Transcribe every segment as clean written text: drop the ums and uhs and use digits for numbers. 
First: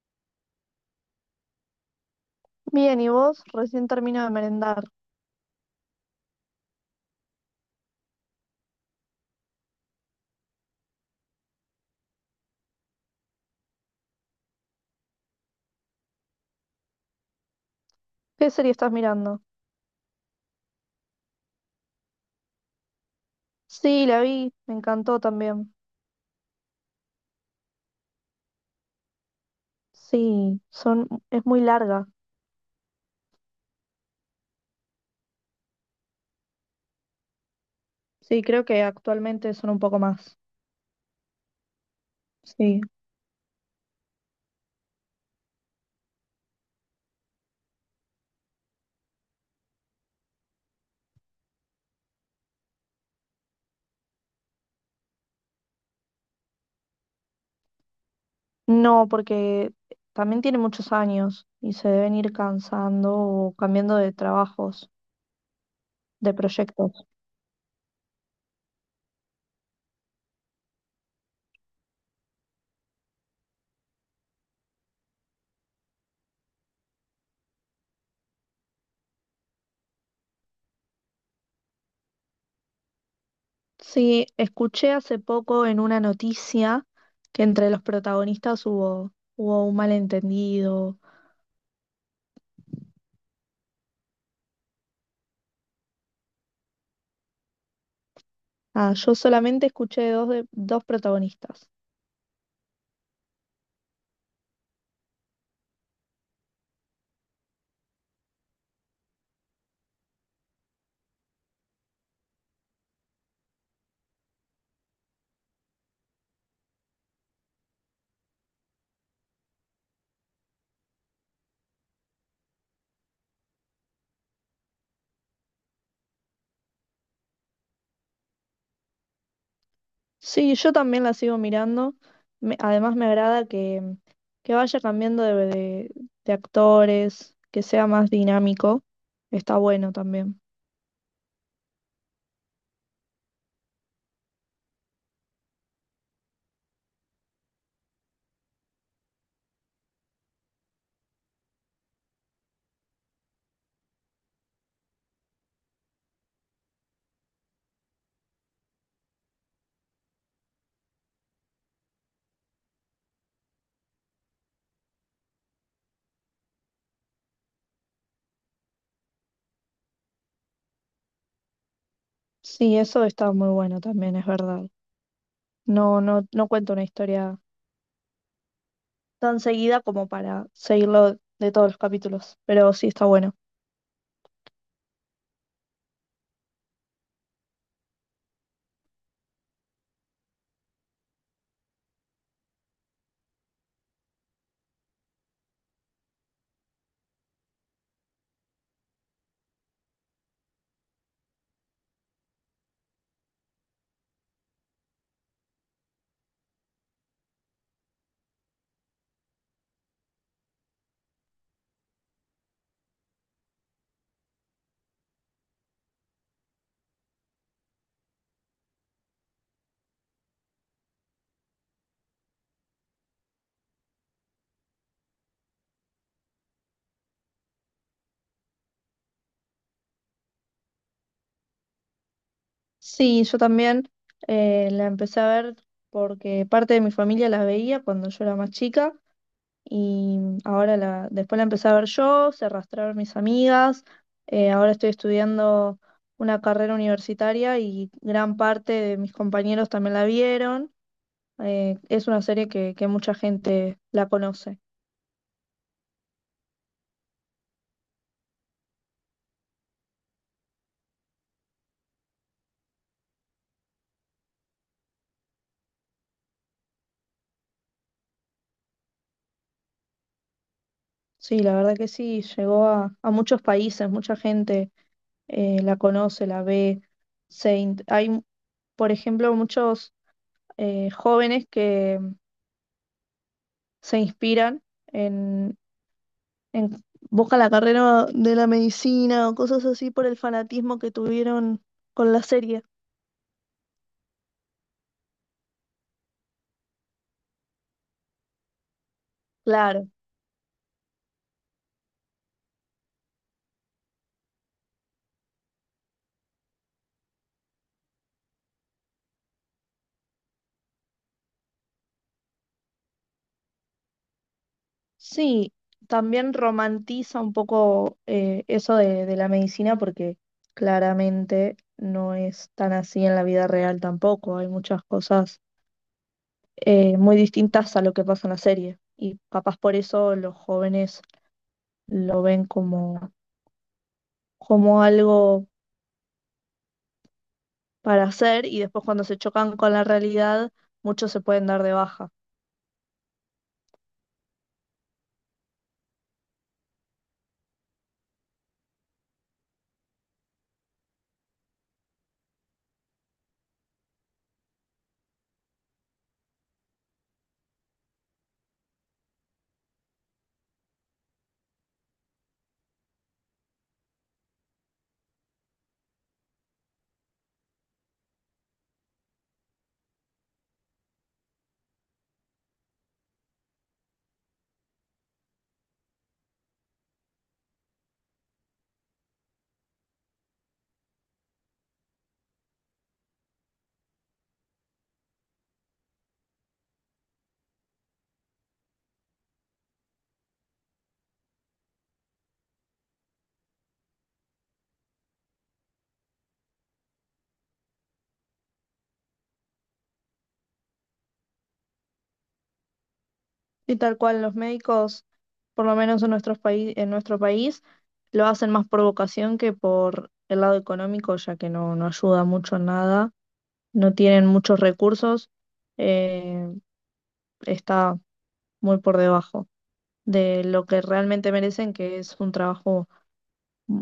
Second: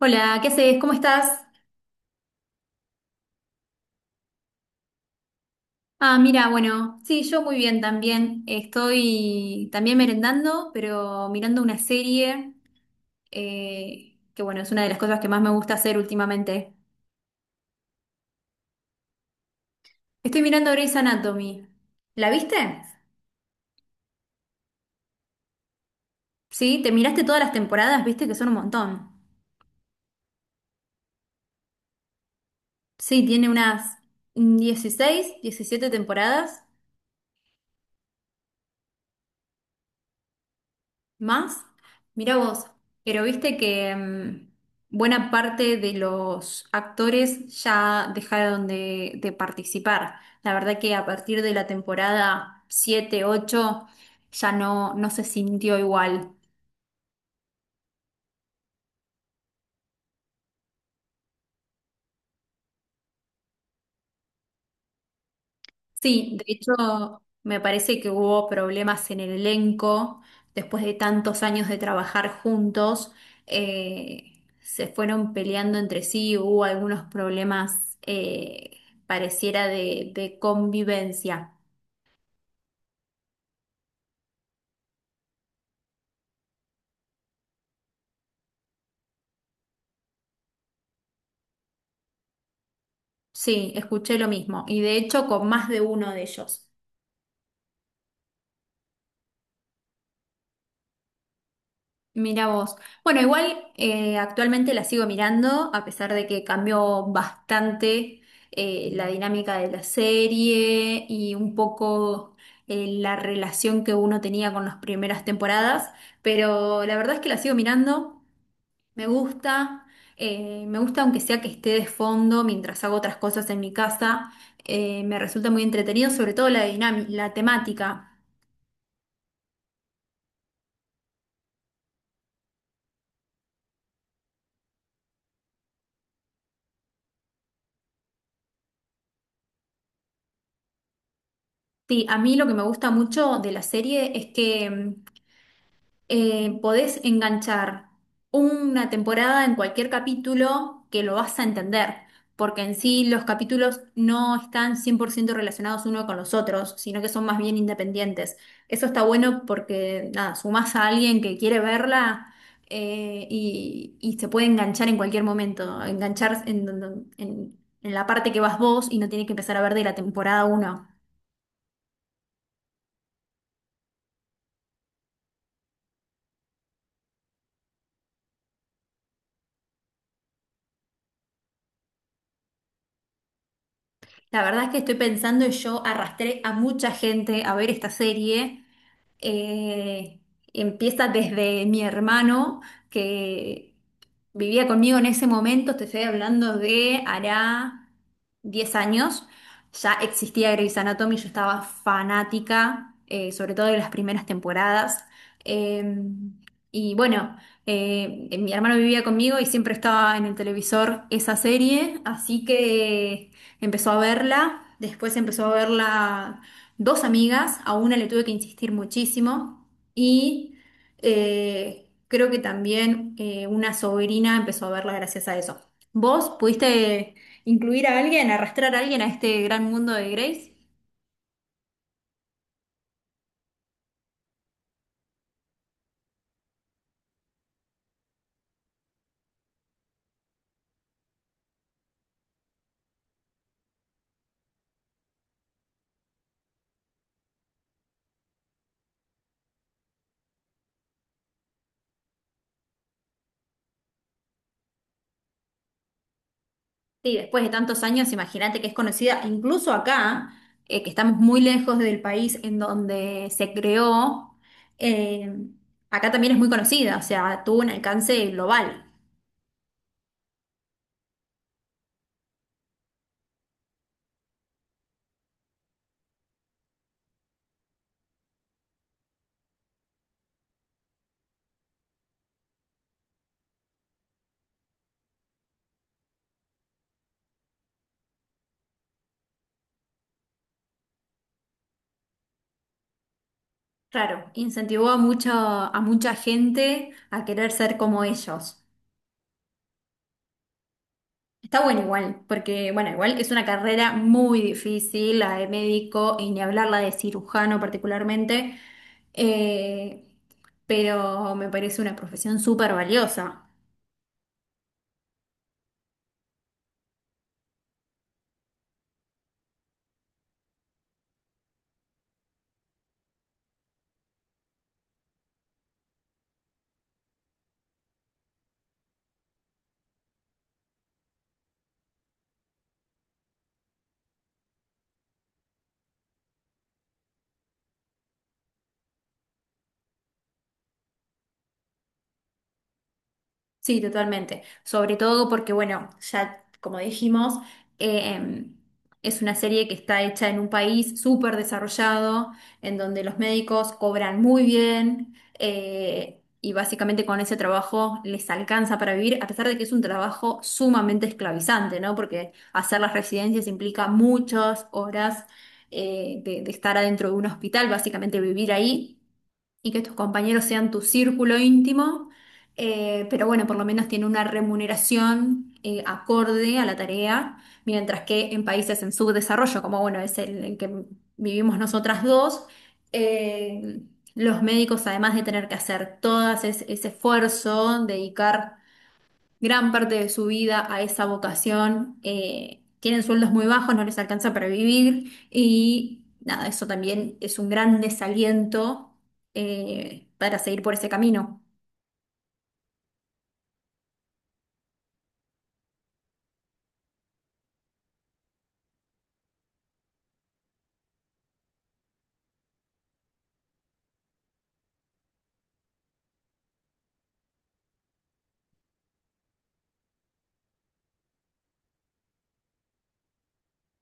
Hola, ¿qué haces? ¿Cómo estás? Bien, ¿y vos? Recién termino de merendar. Ah, mira, bueno, sí, yo muy bien también. Estoy también merendando, pero mirando una serie, que bueno, es una de las cosas que más me gusta hacer últimamente. ¿Qué serie estás mirando? Estoy mirando Grey's Anatomy. ¿La viste? Sí, la vi, me encantó también. Sí, te miraste todas las temporadas, viste que son un montón. Sí, son, es muy larga. Sí, tiene unas 16, 17 temporadas. Sí, creo que actualmente son un poco más. ¿Más? Mirá vos, Sí. pero viste que buena parte de los actores ya dejaron de participar. La verdad que a partir de la temporada 7, 8, ya no, no se sintió igual. No, porque también tiene muchos años y se deben ir cansando o cambiando de trabajos, de Sí, de proyectos. hecho, me parece que hubo problemas en el elenco. Después de tantos años de trabajar juntos, se fueron peleando entre sí, hubo algunos problemas, pareciera de convivencia. Sí, escuché hace poco en una noticia que entre los protagonistas hubo un malentendido. Sí, escuché lo mismo. Y de hecho, con más de uno de ellos. Ah, yo solamente escuché dos protagonistas. Mira vos. Bueno, igual actualmente la sigo mirando, a pesar de que cambió bastante la dinámica de la serie y un poco la relación que uno tenía con las primeras temporadas, pero la verdad es que la sigo mirando, me gusta, me gusta aunque sea que esté de fondo mientras hago otras cosas en mi casa, me resulta muy entretenido, sobre todo la la temática. Sí, yo también la sigo mirando. Me- además me agrada que vaya cambiando de de actores, que sea más dinámico. Está bueno también. Sí, a mí lo que me gusta mucho de la serie es que... podés enganchar una temporada en cualquier capítulo que lo vas a entender, porque en sí los capítulos no están 100% relacionados uno con los otros, sino que son más bien independientes. Eso está bueno porque, nada, sumás a alguien que quiere verla. Y se puede enganchar en cualquier momento, enganchar en la parte que vas vos y no tiene que empezar a ver de la temporada uno. Sí, eso está muy bueno también, es verdad. No, no cuento una historia tan seguida como para seguirlo de todos los capítulos, pero sí está bueno. La verdad es que estoy pensando y yo arrastré a mucha gente a ver esta serie, eh, empieza desde mi hermano que vivía conmigo en ese momento, te estoy hablando de hará 10 años, ya existía Grey's Anatomy, yo estaba fanática, sobre todo de las primeras temporadas. Eh, y bueno, Mi hermano vivía conmigo y siempre estaba en el televisor esa serie, así que empezó a verla, después empezó a verla dos amigas, a una le tuve que insistir muchísimo y creo que también una sobrina empezó a verla gracias a eso. ¿Vos pudiste incluir a alguien, arrastrar a alguien a este gran mundo de Grace? Sí, yo también la empecé a ver porque parte de mi familia la veía cuando yo era más chica. Y ahora la, después la empecé a ver yo, se arrastraron mis amigas, ahora estoy estudiando una carrera universitaria y gran parte de mis compañeros también la vieron. Es una serie que mucha gente la conoce. Sí, después de tantos años, imagínate que es conocida incluso acá, que estamos muy lejos del país en donde se creó. eh, Acá también es muy conocida, o sea, tuvo un alcance global. Sí, la verdad que sí, llegó a muchos países, mucha gente la conoce, la ve. Se in- hay, por ejemplo, muchos jóvenes que se inspiran en- buscan la carrera de la medicina o cosas así por el fanatismo que tuvieron con la serie. Claro, incentivó a mucho, a mucha gente a querer ser como ellos. Claro, Está bueno igual, porque bueno, igual es una carrera muy difícil, la de médico y ni hablar la de cirujano particularmente, eh, pero me parece una profesión súper valiosa. sí, también romantiza un poco eso de la medicina porque claramente no es tan así en la vida real tampoco. Hay muchas cosas muy distintas a lo que pasa en la serie y capaz por eso los jóvenes lo ven como, como algo para hacer y después cuando se chocan con la realidad, muchos se pueden dar de baja. Sí, totalmente. Sobre todo porque, bueno, ya como dijimos, eh, em, es una serie que está hecha en un país súper desarrollado, en donde los médicos cobran muy bien y básicamente con ese trabajo les alcanza para vivir, a pesar de que es un trabajo sumamente esclavizante, ¿no? Porque hacer las residencias implica muchas horas de estar adentro de un hospital, básicamente vivir ahí y que tus compañeros sean tu círculo íntimo, pero bueno, por lo menos tiene una remuneración acorde a la tarea, mientras que en países en subdesarrollo, como bueno, es el que vivimos nosotras dos, eh, los médicos, además de tener que hacer todo ese esfuerzo, dedicar gran parte de su vida a esa vocación. Tienen sueldos muy bajos, no les alcanza para vivir y nada, eso también es un gran desaliento para seguir por ese camino. Y tal cual los médicos, por lo menos en nuestros paí- en nuestro país, lo hacen más por vocación que por el lado económico, ya que no, no ayuda mucho en nada, no tienen muchos recursos, eh, está muy por debajo de lo que realmente merecen, que es un trabajo mm,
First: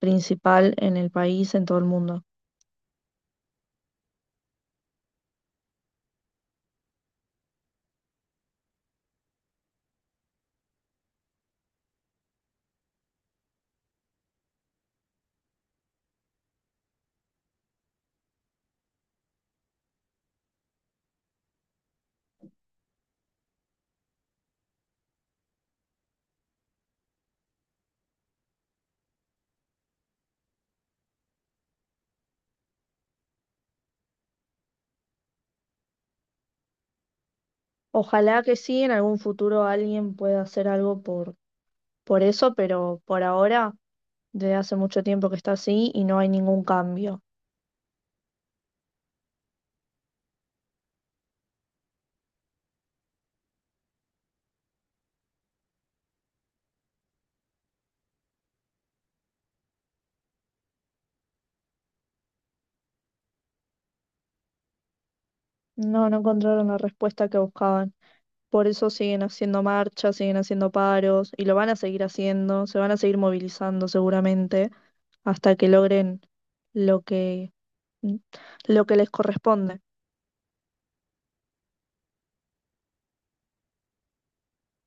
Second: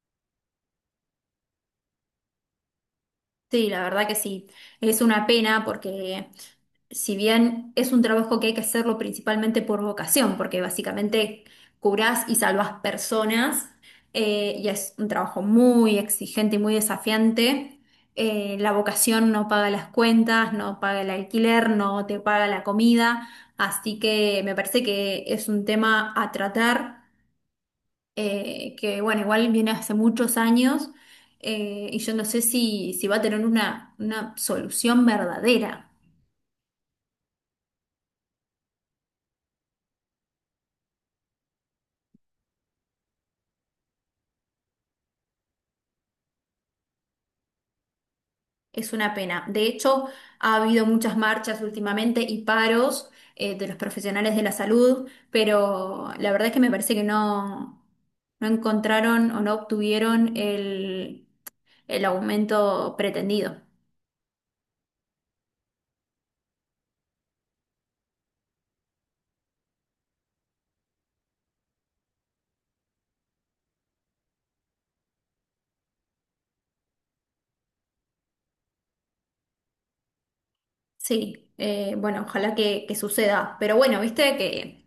principal en el país, en todo el mundo. Sí, la verdad que sí. Es una pena porque si bien es un trabajo que hay que hacerlo principalmente por vocación, porque básicamente curás y salvás personas, y es un trabajo muy exigente y muy desafiante, la vocación no paga las cuentas, no paga el alquiler, no te paga la comida, así que me parece que es un tema a tratar, que bueno, igual viene hace muchos años, y yo no sé si va a tener una solución verdadera. Ojalá que sí, en algún futuro alguien pueda hacer algo por eso, pero por ahora, desde hace mucho tiempo que está así y no hay ningún cambio. Es una pena. De hecho, ha habido muchas marchas últimamente y paros de los profesionales de la salud, pero la verdad es que me parece que no, no encontraron o no obtuvieron el aumento pretendido. No, no encontraron la respuesta que buscaban. Por eso siguen haciendo marchas, siguen haciendo paros y lo van a seguir haciendo, se van a seguir movilizando seguramente hasta que logren lo que mm, lo que les corresponde. Sí, bueno, ojalá que suceda. Pero bueno, viste que,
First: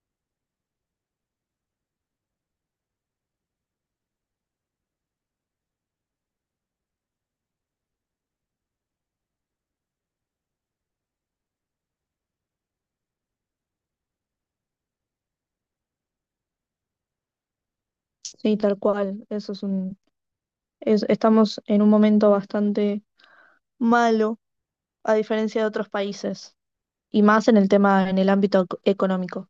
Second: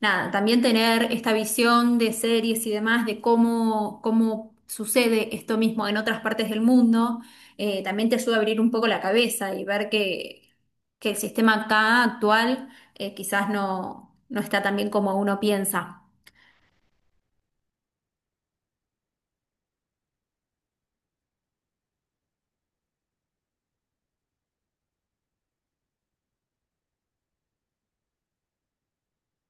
nada, también tener esta visión de series y demás, de cómo, cómo sucede esto mismo en otras partes del mundo, también te ayuda a abrir un poco la cabeza y ver que el sistema acá actual, quizás no, no está tan bien como uno piensa. Sí, tal cual. Eso es un es- estamos en un momento bastante malo a diferencia de otros países y más en el tema en el ámbito ec- económico.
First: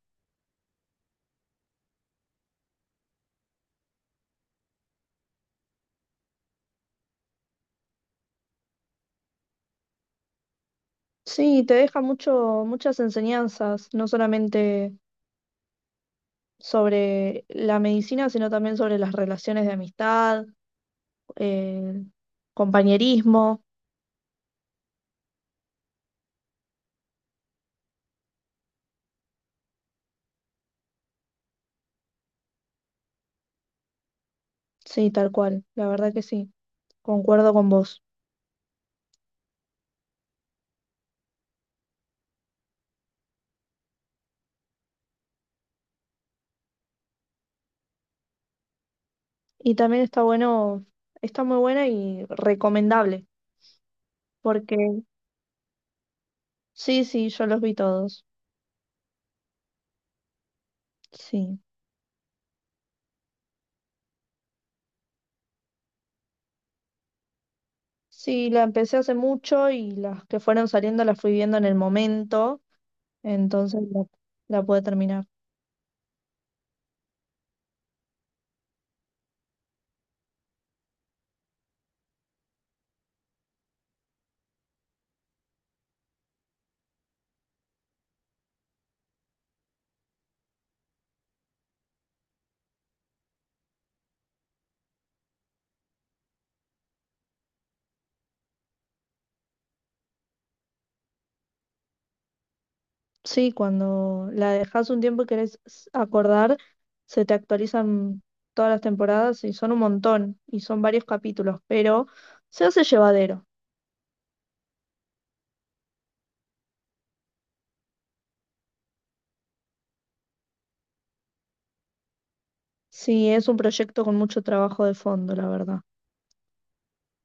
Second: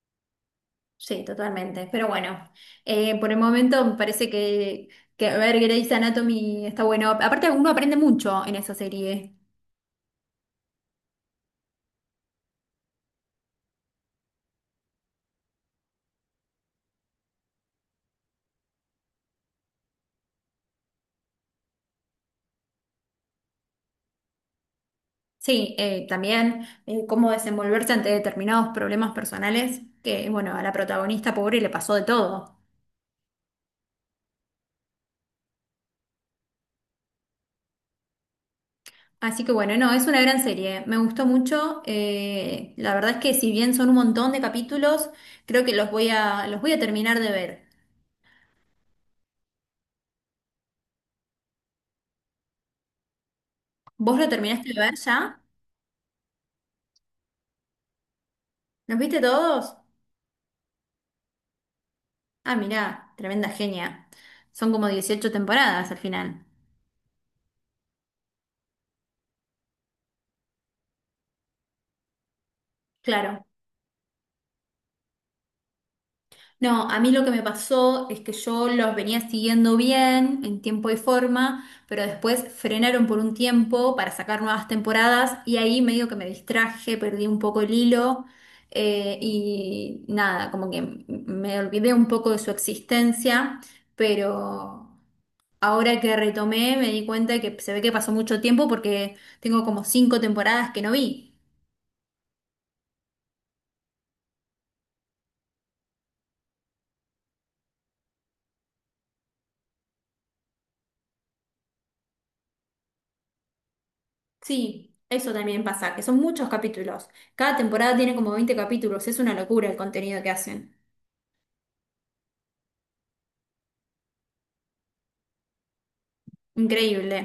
Sí, totalmente. Pero bueno, por el momento me parece que ver Grey's Anatomy está bueno. Aparte, uno aprende mucho en esa serie. Sí, te deja mucho muchas enseñanzas, no solamente sobre la medicina, sino también sobre las relaciones de amistad, eh, compañerismo. Sí, también cómo desenvolverse ante determinados problemas personales, que bueno, a la protagonista pobre le pasó de todo. Sí, tal cual, la verdad que sí, concuerdo con vos. Así que bueno, no, es una gran serie, me gustó mucho. La verdad es que si bien son un montón de capítulos, creo que los voy los voy a terminar de ver. Y también está bueno, está muy buena y recomendable, ¿Vos lo terminaste porque de ver ya? sí, sí, yo los vi todos. ¿Los viste todos? Sí. Ah, mirá, tremenda genia. Son como 18 temporadas al final. Sí, la empecé hace mucho y las que fueron saliendo las fui viendo en el momento, Claro. entonces la pude terminar. No, a mí lo que me pasó es que yo los venía siguiendo bien en tiempo y forma, pero después frenaron por un tiempo para sacar nuevas temporadas y ahí medio que me distraje, perdí un poco el hilo, y nada, como que me olvidé un poco de su existencia, pero ahora que retomé me di cuenta que se ve que pasó mucho tiempo porque tengo como 5 temporadas que no vi. Sí, cuando la dejas un tiempo y querés s- acordar, se te actualizan todas las temporadas y son un montón y son varios capítulos, pero se hace llevadero. Sí, eso también pasa, que son muchos capítulos. Cada temporada tiene como 20 capítulos, es una locura el contenido que hacen. Sí, es un proyecto con mucho trabajo de fondo, la verdad. Increíble.